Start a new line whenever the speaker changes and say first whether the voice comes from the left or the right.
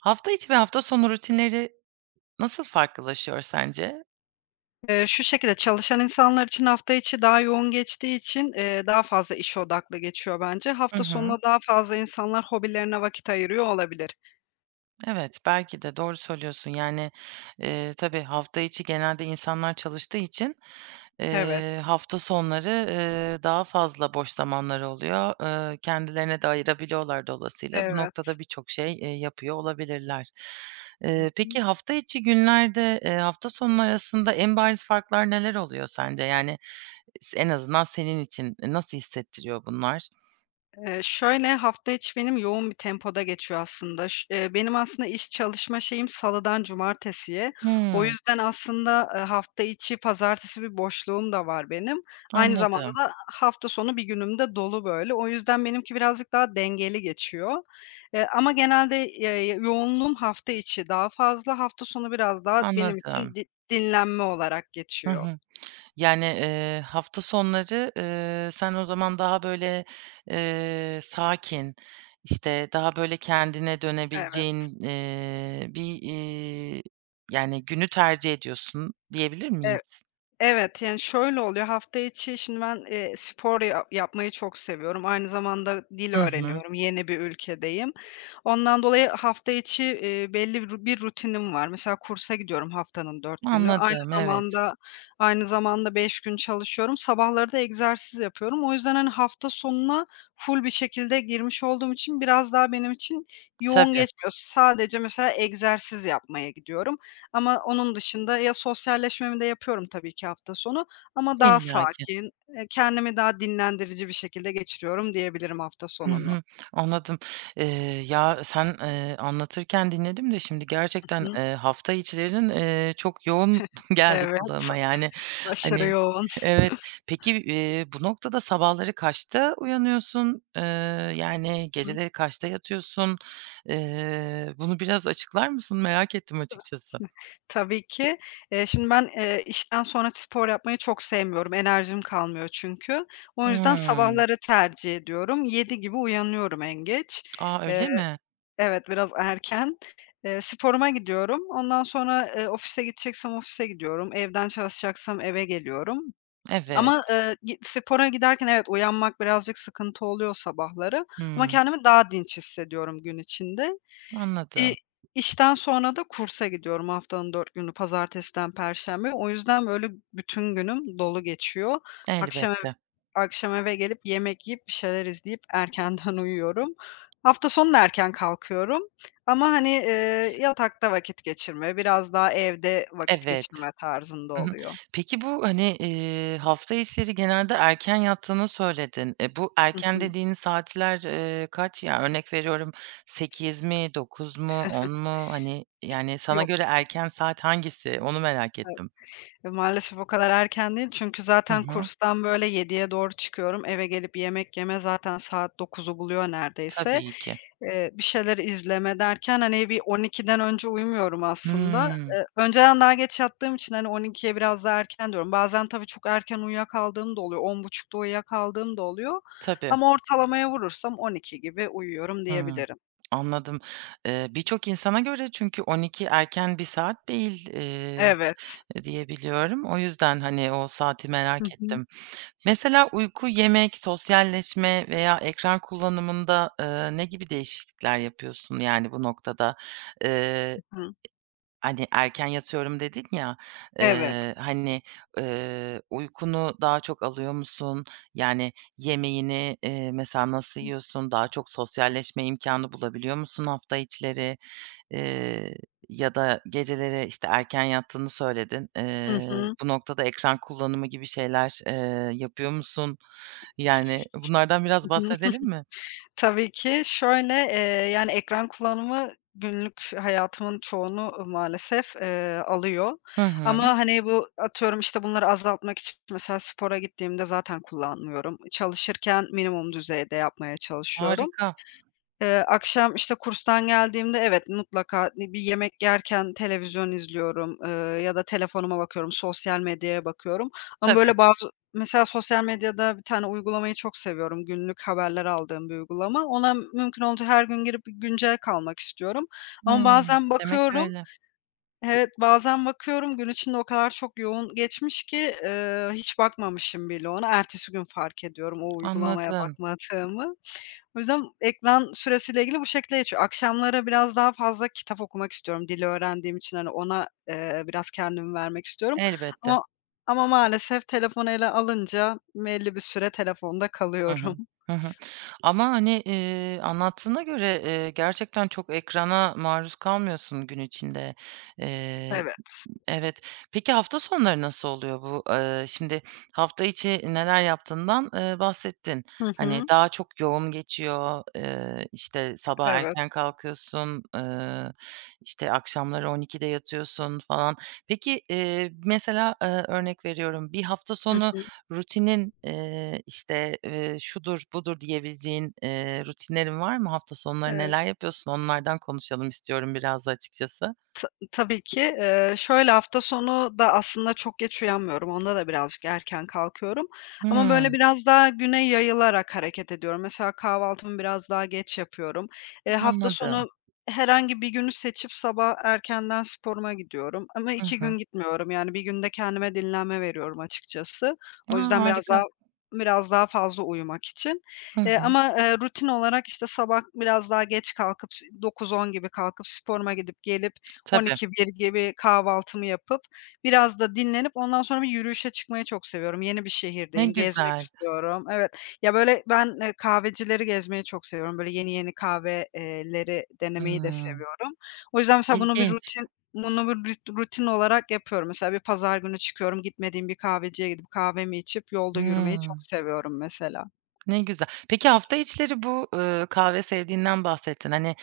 right: Hafta içi ve hafta sonu rutinleri nasıl farklılaşıyor sence?
left: Eee, şu şekilde, çalışan insanlar için hafta içi daha yoğun geçtiği için, eee, daha fazla iş odaklı geçiyor bence.
right: Hı
left: Hafta
right: hı.
left: sonuna daha fazla insanlar hobilerine vakit ayırıyor olabilir.
right: Evet. Belki de doğru söylüyorsun. Yani, eee, tabii hafta içi genelde insanlar çalıştığı için,
left: Evet.
right: eee, hafta sonları, eee, daha fazla boş zamanları oluyor. Eee, kendilerine de ayırabiliyorlar dolayısıyla. Bu
left: Evet.
right: noktada birçok şey, eee, yapıyor olabilirler.
left: Hı
right: Eee,
left: hı.
right: peki, hafta içi günlerde, eee, hafta sonu arasında en bariz farklar neler oluyor sence? Yani, eee, en azından senin için nasıl hissettiriyor bunlar?
left: Eee, şöyle hafta içi benim yoğun bir tempoda geçiyor aslında. Ş eee, benim aslında iş çalışma şeyim salıdan cumartesiye. O
right: Hımm.
left: yüzden, aslında, eee, hafta içi pazartesi bir boşluğum da var benim. Aynı zamanda
right: Anladım.
left: da ha hafta sonu bir günüm de dolu böyle. O yüzden benimki birazcık daha dengeli geçiyor. Eee, ama genelde, eee, yoğunluğum hafta içi daha fazla, hafta sonu biraz daha benim
right: Anladım.
left: için di dinlenme olarak
right: Hı
left: geçiyor.
right: hı. Yani, eee, hafta sonları, ııı, sen o zaman daha böyle, eee, sakin, işte, daha böyle kendine
left: Evet.
right: dönebileceğin, eee, bir, iii, yani, günü tercih ediyorsun diyebilir
left: E
right: miyiz?
left: evet, yani, şöyle oluyor; hafta içi şimdi ben, eee, spor ya yapmayı çok seviyorum, aynı zamanda dil
right: Hı hı.
left: öğreniyorum, yeni bir ülkedeyim. Ondan dolayı hafta içi, eee, belli bir bir rutinim var. Mesela kursa gidiyorum haftanın 4 günü, aynı
right: Anladım, evet.
left: zamanda aynı zamanda 5 gün çalışıyorum. Sabahları da egzersiz yapıyorum. O yüzden, hani, hafta sonuna full bir şekilde girmiş olduğum için biraz daha benim için yoğun
right: Tabii.
left: geçmiyor. Sadece mesela egzersiz yapmaya gidiyorum ama onun dışında ya sosyalleşmemi de yapıyorum tabii ki hafta sonu ama daha
right: İllaki.
left: sakin, eee, kendimi daha dinlendirici bir şekilde geçiriyorum diyebilirim hafta
right: Hı
left: sonunu.
right: hı. Anladım. Eee, ya, sen eee, anlatırken dinledim de şimdi
left: I
right: gerçekten,
left: hı.
right: eee, hafta içlerin, eee, çok yoğun geldi
left: Evet.
right: kulağıma, yani.
left: Aşırı
right: Hani,
left: yoğun.
right: evet. Peki, eee, bu noktada sabahları kaçta uyanıyorsun? Eee, yani,
left: Hı.
right: geceleri kaçta yatıyorsun? Eee, bunu biraz açıklar mısın? Merak ettim açıkçası.
left: Tabii ki. Eee, şimdi ben, eee, işten sonra spor yapmayı çok sevmiyorum, enerjim kalmıyor çünkü. O yüzden
right: Hımm.
left: sabahları tercih ediyorum, 7 gibi uyanıyorum en geç.
right: A,
left: Eee,
right: öyle mi?
left: evet biraz erken. Iıı, sporuma gidiyorum. Ondan sonra, ııı, ofise gideceksem ofise gidiyorum. Evden çalışacaksam eve geliyorum ama,
right: Evet.
left: ııı, gi spora giderken evet uyanmak birazcık sıkıntı oluyor sabahları ama
right: Hımm.
left: kendimi daha dinç hissediyorum gün içinde. İ
right: Anladım.
left: işten sonra da kursa gidiyorum. Haftanın 4 günü pazartesiden perşembeye. O yüzden böyle bütün günüm dolu geçiyor. Akşam eve
right: Elbette.
left: akşam eve gelip yemek yiyip bir şeyler izleyip erkenden uyuyorum. Hafta sonu da erken kalkıyorum. Ama hani, iii, yatakta vakit geçirme, biraz daha evde vakit
right: Evet.
left: geçirme tarzında
right: Hı hı.
left: oluyor.
right: Peki, bu, hani, eee, hafta içleri genelde erken yattığını söyledin. E, bu
left: Hı
right: erken
left: hı.
right: dediğin saatler, eee, kaç? Yani, örnek veriyorum; 8 mi, 9 mu, 10 mu? Hani, yani, sana
left: Yok.
right: göre erken saat hangisi? Onu merak ettim.
left: Maalesef o kadar erken değil çünkü
right: Hı
left: zaten
right: hı.
left: kurstan böyle 7'ye doğru çıkıyorum. Eve gelip yemek yeme zaten saat 9'u buluyor neredeyse.
right: Tabii ki.
left: Eee, bir şeyler izleme derken, hani, bir 12’den önce uyumuyorum aslında.
right: Hımm.
left: Iıı, önceden daha geç yattığım için, hani, 12'ye biraz daha erken diyorum. Bazen tabii çok erken uyuyakaldığım da oluyor, 10.30 uyuyakaldığım da oluyor
right: Tabii.
left: ama ortalamaya vurursam 12 gibi uyuyorum
right: Hıı.
left: diyebilirim.
right: Anladım. Eee, birçok insana göre çünkü 12 erken bir saat değil, eee,
left: Evet.
right: diye biliyorum. O yüzden, hani, o saati
left: Hı
right: merak
left: hı.
right: ettim. Mesela uyku, yemek, sosyalleşme veya ekran kullanımında, eee, ne gibi değişiklikler yapıyorsun, yani, bu noktada? Eee, e
left: Hı hı.
right: hani, erken yatıyorum dedin ya.
left: Evet.
right: Eee, hani, eee, uykunu daha çok alıyor musun? Yani, yemeğini, eee, mesela nasıl
left: Hıı.
right: yiyorsun? Daha çok sosyalleşme imkânı bulabiliyor musun hafta içleri? Eee, ya da geceleri işte erken yattığını söyledin.
left: Hı
right: Eee,
left: hı.
right: bu noktada ekran kullanımı gibi şeyler eee, yapıyor musun? Yani, bunlardan biraz bahsedelim mi?
left: Tabii ki. Şöyle, eee, yani, ekran kullanımı günlük hayatımın çoğunu maalesef, eee, alıyor
right: Hı hı.
left: ama hani bu atıyorum, işte, bunları azaltmak için mesela spora gittiğimde zaten kullanmıyorum, çalışırken minimum düzeyde yapmaya çalışıyorum.
right: Harika.
left: Eee, akşam, işte, kurstan geldiğimde evet mutlaka, iii, bir yemek yerken televizyon izliyorum, ııı, ya da telefonuma bakıyorum. Sosyal medyaya bakıyorum ama
right: Tabii.
left: böyle bazı mesela sosyal medyada bir tane uygulamayı çok seviyorum, günlük haberler aldığım bir uygulama. Ona mümkün olduğunca her gün girip güncel kalmak istiyorum ama
right: Hıı.
left: bazen
right: Demek
left: bakıyorum
right: öyle.
left: evet bazen bakıyorum gün içinde o kadar çok yoğun geçmiş ki, ııı, hiç bakmamışım bile ona ertesi gün fark ediyorum o uygulamaya
right: Anladım.
left: bakmadığımı. O yüzden ekran süresiyle ilgili bu şekilde geçiyor. Akşamları biraz daha fazla kitap okumak istiyorum dil öğrendiğim için, hani, ona, eee, biraz kendim vermek istiyorum
right: Elbette.
left: ama ama maalesef telefonu ele alınca belli bir süre telefonda
right: Hı
left: kalıyorum.
right: hı. Hı hı. Ama, hani, eee, anlattığına göre, eee, gerçekten çok ekrana maruz kalmıyorsun gün içinde. Eee,
left: Evet.
right: evet, peki, hafta sonları nasıl oluyor bu? Iıı, şimdi hafta içi neler yaptığından, eee, bahsettin.
left: Hı
right: Hani,
left: hı.
right: daha çok yoğun geçiyor. Iıı, işte, sabah
left: Evet.
right: erken kalkıyorsun. Iıı, işte, akşamları 12'de yatıyorsun falan. Peki, eee, mesela, ııı, örnek veriyorum; bir hafta
left: Hı
right: sonu
left: hı.
right: rutinin eee, işte, ııı, "Şudur, budur." diyebileceğin, eee, rutinlerin var mı? Hafta sonları
left: Eee
right: neler yapıyorsun onlardan konuşalım istiyorum biraz da açıkçası.
left: Ta tabii ki. Iıı, şöyle hafta sonu da aslında çok geç uyanmıyorum, onda da birazcık erken kalkıyorum. Ama böyle
right: Hımm.
left: biraz daha güne yayılarak hareket ediyorum. Mesela kahvaltımı biraz daha geç yapıyorum. Eee, hafta
right: Anladım.
left: sonu herhangi bir günü seçip sabah erkenden sporuma gidiyorum ama
right: Hı
left: 2
right: hı.
left: gün gitmiyorum. Yani, 1 gün de kendime dinlenme veriyorum açıkçası.
right: A!
left: O yüzden biraz daha
right: Harika.
left: biraz daha fazla uyumak için,
right: Hı
left: eee,
right: hı.
left: ama rutin olarak işte sabah biraz daha geç kalkıp ş 9-10 gibi kalkıp sporuma gidip gelip, on
right: Tabii.
left: iki bir gibi kahvaltımı yapıp biraz da dinlenip ondan sonra yürüyüşe çıkmayı çok seviyorum. Yeni bir
right: Ne
left: şehirdeyim, gezmek
right: güzel.
left: istiyorum. Evet, ya böyle ben, eee, kahvecileri gezmeyi çok seviyorum, böyle yeni, yeni kahve eee, leri denemeyi de
right: Imm.
left: seviyorum. O yüzden mesela bunu bir
right: İlginç.
left: rutin bunu bir rut rutin olarak yapıyorum. Mesela bir pazar günü çıkıyorum, gitmediğim bir kahveciye gidip kahvemi içip yolda yürümeyi
right: Hıı.
left: çok seviyorum mesela.
right: Ne güzel! Peki, hafta içleri bu, ııı, kahve sevdiğinden bahsettin. Hani,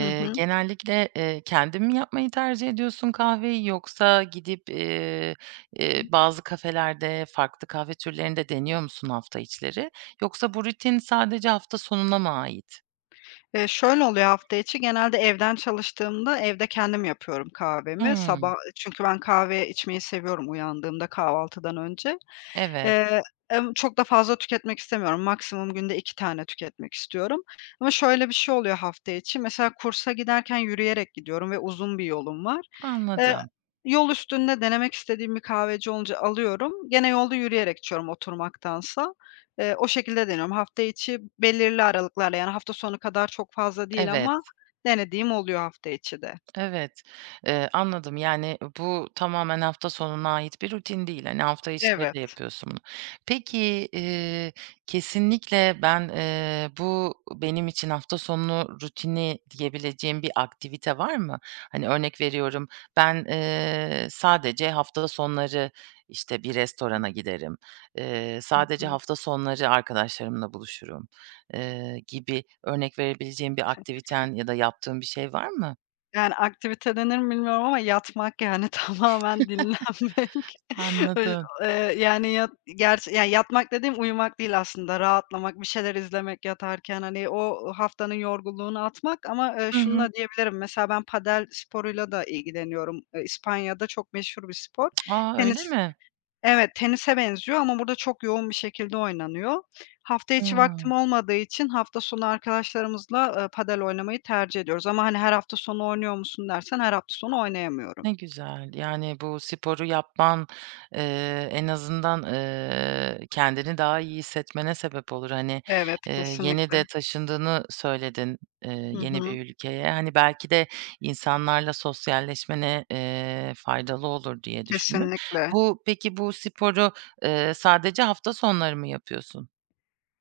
left: Hı hı.
right: genellikle, eee, kendin mi yapmayı tercih ediyorsun kahveyi, yoksa gidip, eee, eee, bazı kafelerde farklı kahve türlerini de deniyor musun hafta içleri? Yoksa bu rutin sadece hafta sonuna mı ait?
left: Eee, şöyle oluyor; hafta içi, genelde evden çalıştığımda evde kendim yapıyorum kahvemi,
right: Hımm.
left: sabah çünkü ben kahveye içmeyi seviyorum uyandığımda kahvaltıdan önce.
right: Evet.
left: Eee, emm, çok da fazla tüketmek istemiyorum. Maksimum günde 2 tane tüketmek istiyorum ama şöyle bir şey oluyor hafta içi mesela kursa giderken yürüyerek gidiyorum ve uzun bir yolum var. Eee,
right: Anladım.
left: yol üstünde denemek istediğim bir kahveci olunca alıyorum. Gene yolda yürüyerek içiyorum oturmaktansa. Eee, o şekilde deniyorum. Hafta içi belirli aralıklarla yani hafta sonu kadar çok fazla değil
right: Evet.
left: ama denediğim oluyor hafta içi de.
right: Evet. Eee, anladım. Yani, bu tamamen hafta sonuna ait bir rutin değil. Hani, hafta içleri de
left: Evet.
right: yapıyorsun bunu. Peki, eee, kesinlikle ben, eee, bu benim için hafta sonu rutini diyebileceğin bir aktivite var mı? Hani, örnek veriyorum: "Ben, eee, sadece hafta sonları, işte, bir restorana giderim. Eee,
left: Hı
right: sadece
left: hı.
right: hafta sonları arkadaşlarımla buluşurum." Eee, gibi örnek verebileceğin bir aktiviten ya da yaptığın bir şey var mı?
left: Yani, aktivite denir mi bilmiyorum ama yatmak, yani, tamamen dinlenmek. Ö
right: Anladım.
left: eee, yani, yat gerçi ya yatmak dediğim uyumak değil aslında rahatlamak, bir şeyler izlemek yatarken hani o haftanın yorgunluğunu atmak ama, eee,
right: Hı hı.
left: şununla diyebilirim. Mesela ben padel sporuyla da ilgileniyorum. İspanya'da çok meşhur bir spor.
right: A! Öyle
left: Tenis
right: mi?
left: evet tenise benziyor ama burada çok yoğun bir şekilde oynanıyor. Hafta içi vaktim
right: Hıı.
left: olmadığı için hafta sonu arkadaşlarımızla, ııı, padel oynamayı tercih ediyoruz ama hani "Her hafta sonu oynuyor musun?" dersen her hafta sonu oynayamıyorum.
right: Ne güzel. Yani, bu sporu yapman, eee, en azından, eee, kendini daha iyi hissetmene sebep olur. Hani,
left: Evet.
right: eee, yeni
left: Kesinlikle.
right: de taşındığını söyledin, eee,
left: Hı
right: yeni
left: hı.
right: bir ülkeye. Hani, belki de insanlarla sosyalleşmene, eee, faydalı olur diye düşündüm.
left: Kesinlikle.
right: Bu peki, bu sporu, eee, sadece hafta sonları mı yapıyorsun?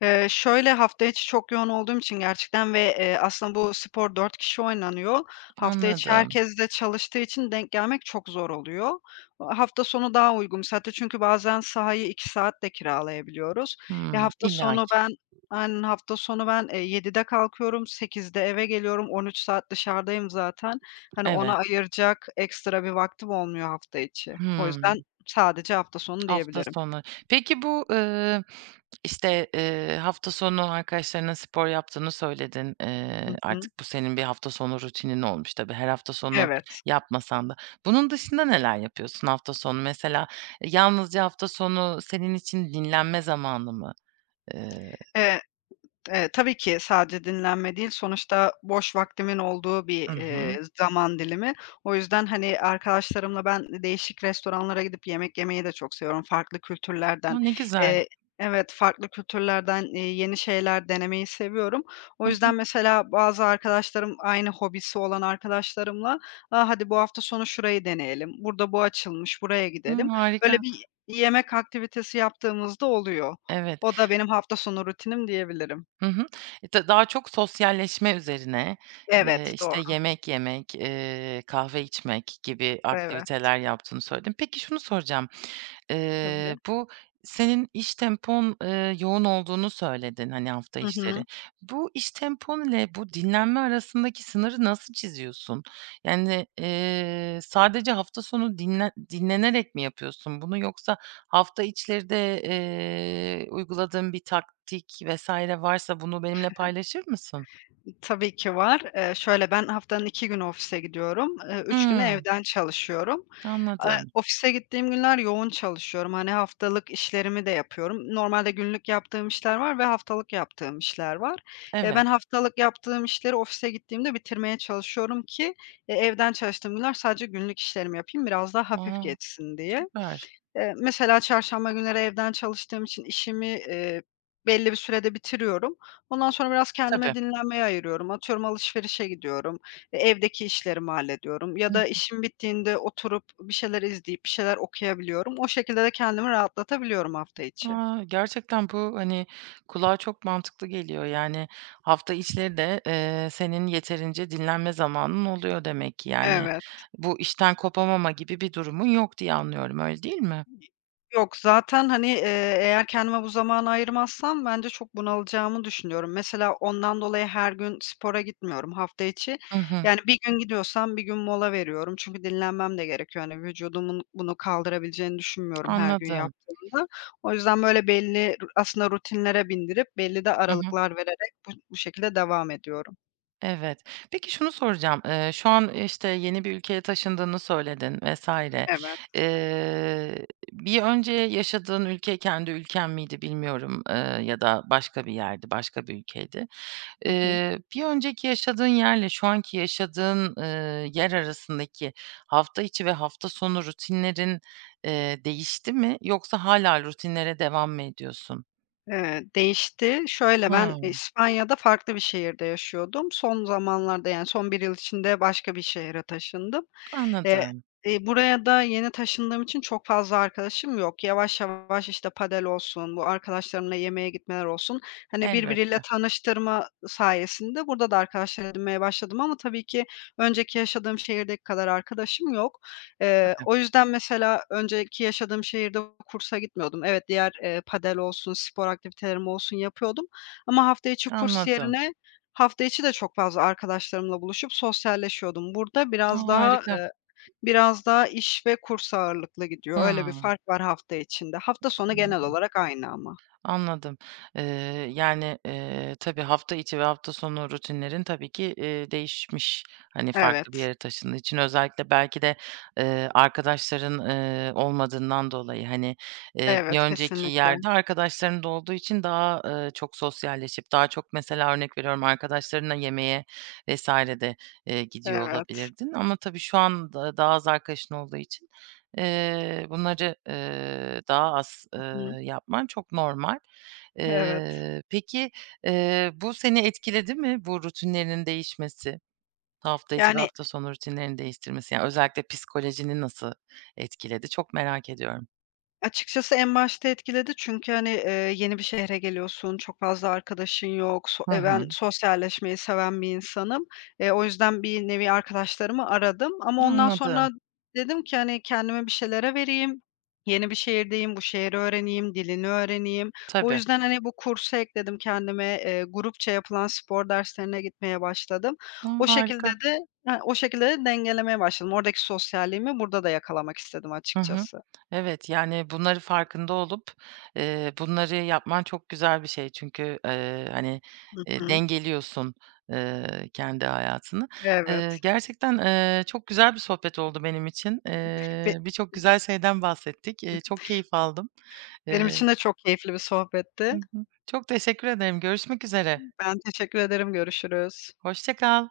left: Eee, şöyle: Hafta içi çok yoğun olduğum için gerçekten ve, eee, aslında bu spor 4 kişi oynanıyor. Hafta içi
right: Anladım.
left: herkes de çalıştığı için denk gelmek çok zor oluyor. A hafta sonu daha uygun bir saatte çünkü bazen sahayı 2 saat de kiralayabiliyoruz. Ya,
right: Hımm,
left: hafta sonu
right: illaki.
left: ben Aynen. Hafta sonu ben, eee, 07.00'de kalkıyorum, 20.00'de eve geliyorum, 13 saat dışarıdayım zaten. Hani, ona
right: Evet.
left: ayıracak ekstra bir vaktim olmuyor hafta içi. O
right: Hıı.
left: yüzden sadece hafta sonu
right: Hafta
left: diyebilirim.
right: sonu. Peki bu, ııı, işte, eee, hafta sonu arkadaşlarınla spor yaptığını söyledin. Eee,
left: Hı hı.
right: artık bu senin bir hafta sonu rutinin olmuş tabii, her hafta sonu
left: Evet.
right: yapmasan da. Bunun dışında neler yapıyorsun hafta sonu? Mesela yalnızca hafta sonu senin için dinlenme zamanı mı? Eee
left: Eee, eee, tabii ki sadece dinlenme değil, sonuçta boş vaktimin olduğu bir,
right: Hı hı.
left: eee, zaman dilimi. O yüzden, hani, arkadaşlarımla ben e değişik restoranlara gidip yemek yemeyi de çok seviyorum farklı kültürlerden,
right: A, ne güzel.
left: eee Evet, farklı kültürlerden, eee, yeni şeyler denemeyi seviyorum. O
right: Hı hı.
left: yüzden mesela bazı arkadaşlarım, aynı hobisi olan arkadaşlarımla, "A, hadi bu hafta sonu şurayı deneyelim. Burada bu açılmış, buraya
right: Hımm,
left: gidelim." Böyle
right: harika.
left: bir y yemek aktivitesi yaptığımız da oluyor.
right: Evet.
left: O da benim hafta sonu rutinim diyebilirim.
right: Hı hı. E, ta daha çok sosyalleşme üzerine, eee,
left: Evet,
right: işte,
left: doğa.
right: yemek yemek, eee, kahve içmek gibi
left: Evet.
right: aktiviteler yaptığını söyledin. Peki şunu soracağım:
left: Tabii.
right: Eee, bu senin iş tempon, eee, yoğun olduğunu söyledin, hani, hafta
left: Hı
right: içleri.
left: hı.
right: Bu iş tempon ile bu dinlenme arasındaki sınırı nasıl çiziyorsun? Yani, eee, sadece hafta sonu dinlen dinlenerek mi yapıyorsun bunu yoksa hafta içleri de, eee, uyguladığın bir taktik vs. varsa bunu benimle paylaşır mısın?
left: Tabii ki var, eee, şöyle: Ben haftanın 2 günü ofise gidiyorum, ııı, 3 günü
right: Hımm.
left: evden çalışıyorum. Eee,
right: Anladım.
left: ofise gittiğim günler yoğun çalışıyorum, hani, haftalık işlerimi de yapıyorum. Normalde günlük yaptığım işler var ve haftalık yaptığım işler var. Eee,
right: Evet.
left: ben haftalık yaptığım işleri ofise gittiğimde bitirmeye çalışıyorum ki, eee, evden çalıştığım günler sadece günlük işlerimi yapayım, biraz daha hafif
right: Wow!
left: geçsin diye.
right: Süper!
left: Eee, mesela çarşamba günleri evden çalıştığım için işimi, eee, belli bir sürede bitiriyorum. Ondan sonra biraz kendime
right: Tabii.
left: dinlenmeye ayırıyorum. Atıyorum, alışverişe gidiyorum, eee, evdeki işlerimi hallediyorum
right: Hı
left: ya da
right: hı.
left: işim bittiğinde oturup bir şeyler izleyip bir şeyler okuyabiliyorum. O şekilde de kendimi rahatlatabiliyorum hafta içi.
right: A, gerçekten bu, hani, kulağa çok mantıklı geliyor. Yani hafta içleri de, eee, senin yeterince dinlenme zamanın oluyor demek ki, yani.
left: Evet.
right: Bu işten kopamama gibi bir durumun yok diye anlıyorum, öyle değil mi?
left: Yok, zaten, hani, eee, eğer kendime bu zamanı ayırmazsam bence çok bunalacağımı düşünüyorum. Mesela ondan dolayı her gün spora gitmiyorum hafta içi,
right: Hı hı.
left: yani 1 gün gidiyorsam 1 gün mola veriyorum çünkü dinlenmem de gerekiyor. Hani, vücudumun bunu kaldırabileceğini düşünmüyorum her gün
right: Anladım.
left: yaptığımda. O yüzden böyle belli aslında rutinlere bindirip belli de
right: Hı hı.
left: aralıklar vererek bu bu şekilde devam ediyorum.
right: Evet. Peki şunu soracağım: Eee, şu an, işte, yeni bir ülkeye taşındığını söyledin vs.
left: Evet.
right: Eee, bir önce yaşadığın ülke kendi ülken miydi bilmiyorum, eee, ya da başka bir yerdi, başka bir ülkeydi.
left: Hı hı.
right: Eee, bir önceki yaşadığın yerle şu anki yaşadığın, ııı, yer arasındaki hafta içi ve hafta sonu rutinlerin, eee, değişti mi yoksa hâlâ rutinlere devam mı ediyorsun?
left: Eee, değişti; şöyle ben
right: Hıı.
left: İspanya'da farklı bir şehirde yaşıyordum. Son zamanlarda, yani son bir yıl içinde, başka bir şehre taşındım. Eee,
right: Anladım.
left: buraya da yeni taşındığım için çok fazla arkadaşım yok. Yavaş yavaş, işte padel olsun, bu arkadaşlarımla yemeğe gitmeler olsun, hani, birbiriyle
right: Elbette.
left: tanıştırma sayesinde burada da arkadaşlar edinmeye başladım ama tabii ki önceki yaşadığım şehirdeki kadar arkadaşım yok. Eee,
right: Tabii.
left: o yüzden mesela, önceki yaşadığım şehirde kursa gitmiyordum. Evet, diğer, eee, padel olsun, spor aktivitelerim olsun yapıyordum ama hafta içi kurs
right: Anladım.
left: yerine, hafta içi de çok fazla arkadaşlarımla buluşup sosyalleşiyordum. Burada
right: A!
left: biraz daha,
right: Harika.
left: eee, biraz daha iş ve kurs ağırlıklı gidiyor. Öyle bir
right: Hıı.
left: fark var hafta içinde. Hafta sonu genel
right: Anladım.
left: olarak aynı ama.
right: Anladım. Eee, yani, eee, tabii hafta içi ve hafta sonu rutinlerin tabii ki, eee, değişmiş. Hani, farklı bir
left: Evet.
right: yere taşındığın için, özellikle belki de, eee, arkadaşların, ııı, olmadığından dolayı, hani, eee, bir
left: Evet,
right: önceki
left: kesinlikle.
right: yerde, arkadaşların da olduğu için daha, ııı, çok sosyalleşip daha çok mesela, örnek veriyorum, arkadaşlarınla yemeğe vs. de, eee, gidiyor
left: Evet.
right: olabilirdin ama tabii şu anda daha az arkadaşın olduğu için, eee, bunları, eee, daha az, eee,
left: I hı.
right: yapman çok normal.
left: Evet.
right: Eee, peki, eee, bu seni etkiledi mi? Bu rutinlerinin değişmesi, hafta içi ve
left: Yani
right: hafta sonu rutinlerini değiştirmesi? Yani, özellikle psikolojini nasıl etkiledi? Çok merak ediyorum.
left: Açıkçası en başta etkiledi. Çünkü, hani, eee, yeni bir şehre geliyorsun, çok fazla arkadaşın yok; so,
right: Hı
left: eee,
right: hı.
left: ben sosyalleşmeyi seven bir insanım. Eee, o yüzden bir nevi arkadaşlarımı aradım ama ondan
right: Anladım.
left: sonra dedim ki, hani, kendimi bir şeylere vereyim, yeni bir şehirdeyim, bu şehri öğreneyim, dilini öğreneyim. O
right: Tabii.
left: yüzden, hani, bu kursu ekledim kendime, eee, grupça yapılan spor derslerine gitmeye başladım.
right: A!
left: O şekilde
right: Harika.
left: de ha, o şekilde de, dengelemeye başladım. Oradaki sosyalliğimi burada da yakalamak istedim
right: Hı hı.
left: açıkçası.
right: Evet, yani, bunları farkında olup, eee, bunları yapman çok güzel bir şey. Çünkü, eee, hani,
left: Hı
right: eee,
left: hı.
right: dengeliyorsun, eee, kendi hayatını. Eee,
left: Evet.
right: gerçekten, eee, çok güzel bir sohbet oldu benim için.
left: ve
right: Eee, birçok güzel şeyden bahsettik, eee, çok keyif aldım.
left: [unintelligible] Benim
right: Eee
left: için de çok keyifli bir
right: Hı
left: sohbetti.
right: hı. Çok teşekkür ederim, görüşmek üzere.
left: Ben teşekkür ederim, görüşürüz.
right: Hoşça kal.